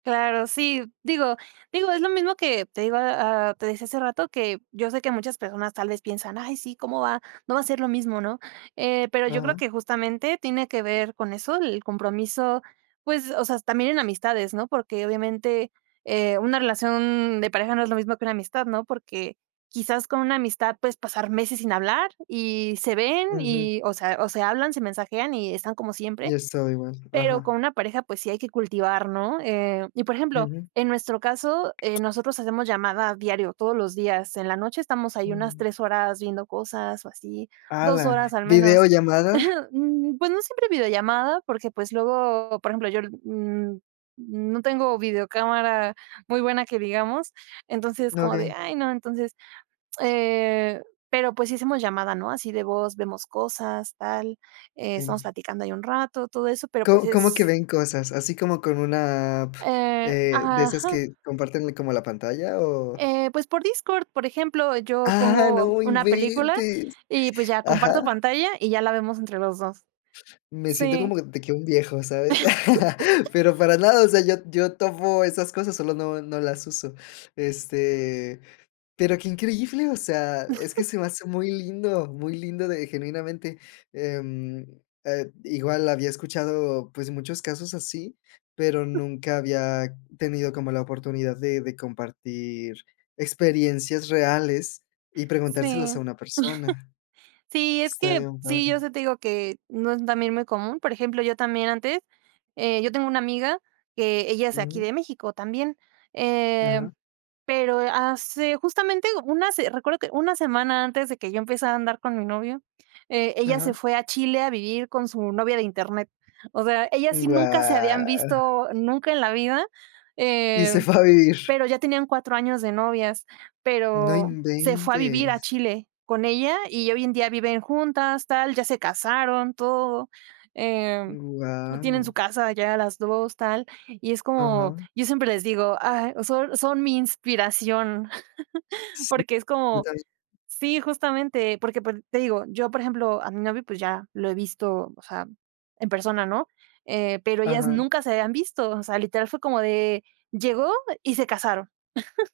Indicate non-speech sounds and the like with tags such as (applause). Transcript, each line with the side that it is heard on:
right: Claro, sí, digo digo, es lo mismo que te iba a Te decía hace rato que yo sé que muchas personas tal vez piensan, ay, sí, ¿cómo va? No va a ser lo mismo, ¿no? Eh, pero yo creo
left: Ajá.
right: que justamente tiene que ver con eso, el compromiso, pues, o sea, también en amistades, ¿no? Porque obviamente, eh, una relación de pareja no es lo mismo que una amistad, ¿no? Porque, quizás con una amistad puedes pasar meses sin hablar y se ven
left: Ujú.
right: y o sea, o se hablan, se mensajean y están como
left: Y
right: siempre,
left: es todo igual.
right: pero
left: Ajá.
right: con una pareja, pues sí hay que cultivar, ¿no? Eh y por ejemplo,
left: Ujú.
right: en nuestro caso, eh, nosotros hacemos llamada diario todos los días, en la noche estamos ahí unas
left: Mm.
right: 3 horas viendo cosas o así,
left: Ah,
right: 2 horas
left: la
right: al menos,
left: ¿VIdeollamada?
right: (chuckles) mm, pues no siempre videollamada, porque, pues, luego, por ejemplo, yo, mm mm, no tengo videocámara muy buena que digamos, entonces es, como de,
left: Okey.
right: ay, no. Entonces, eh, pero, pues, sí hacemos llamada, ¿no?, así de voz, vemos cosas, tal, eh, estamos
left: Sí.
right: platicando ahí un rato, todo eso, pero pues
left: ¿Co Cómo que
right: es
left: ven cosas? ¿Así como con una app,
right: Eh
left: eh, de esas
right: Ajá.
left: que comparten como la pantalla, o?
right: Eh, pues por Discord, por ejemplo, yo
left: ¡Ah,
right: pongo
left: no
right: una película
left: inventes!
right: y, pues, ya
left: Ajá.
right: comparto pantalla y ya la vemos entre los 2.
left: Me siento
right: Sí.
left: como que de que un viejo, ¿sabes? (chuckles)
right: (laughs)
left: Pero para nada, o sea, yo yo tovo esas cosas, solo no no las uso. Este, pero qué increíble, o sea, es que
right: (chuckles)
left: se me hace muy lindo, muy lindo de genuinamente, em, eh, igual había escuchado, pues muchos casos así, pero nunca había tenido como la oportunidad de de compartir experiencias reales y preguntárselos
right: Sí.
left: a
right: (chuckles)
left: una persona.
right: Sí, es
left: Está
right: que
left: bien
right: sí, yo
left: padre.
right: eso te digo que no es también muy común, por ejemplo, yo también antes Eh, yo tengo una amiga que ella es de aquí
left: Ujú.
right: de México también, eh,
left: Ajá.
right: pero hace justamente una se recuerdo que una semana antes de que yo empezara a andar con mi novio, eh, ella se
left: Ajá.
right: fue a Chile a vivir con su novia de Internet. O sea, ellas sí nunca se habían
left: Guau.
right: visto nunca en la vida,
left: Y
right: eh,
left: se fue a vivir.
right: pero ya tenían 4 años de novias,
left: ¡No
right: pero se fue a vivir a
left: inventes!
right: Chile con ella y hoy en día viven juntas, tal, ya se casaron, todo, em, tienen su
left: Guau.
right: casa ya las 2 tal y es como,
left: Ajá.
right: yo siempre les digo: "Ay, so son mi inspiración", (chuckles)
left: Sí,
right: porque es
left: yo
right: como
left: también.
right: Sí, justamente, porque por Te digo, yo por ejemplo, a mi novio, pues ya lo he visto, o sea, en persona, ¿no?, eh, pero ellas
left: Ajá.
right: nunca se habían visto, o sea, literal fue como de llegó y se casaron. (chuckles)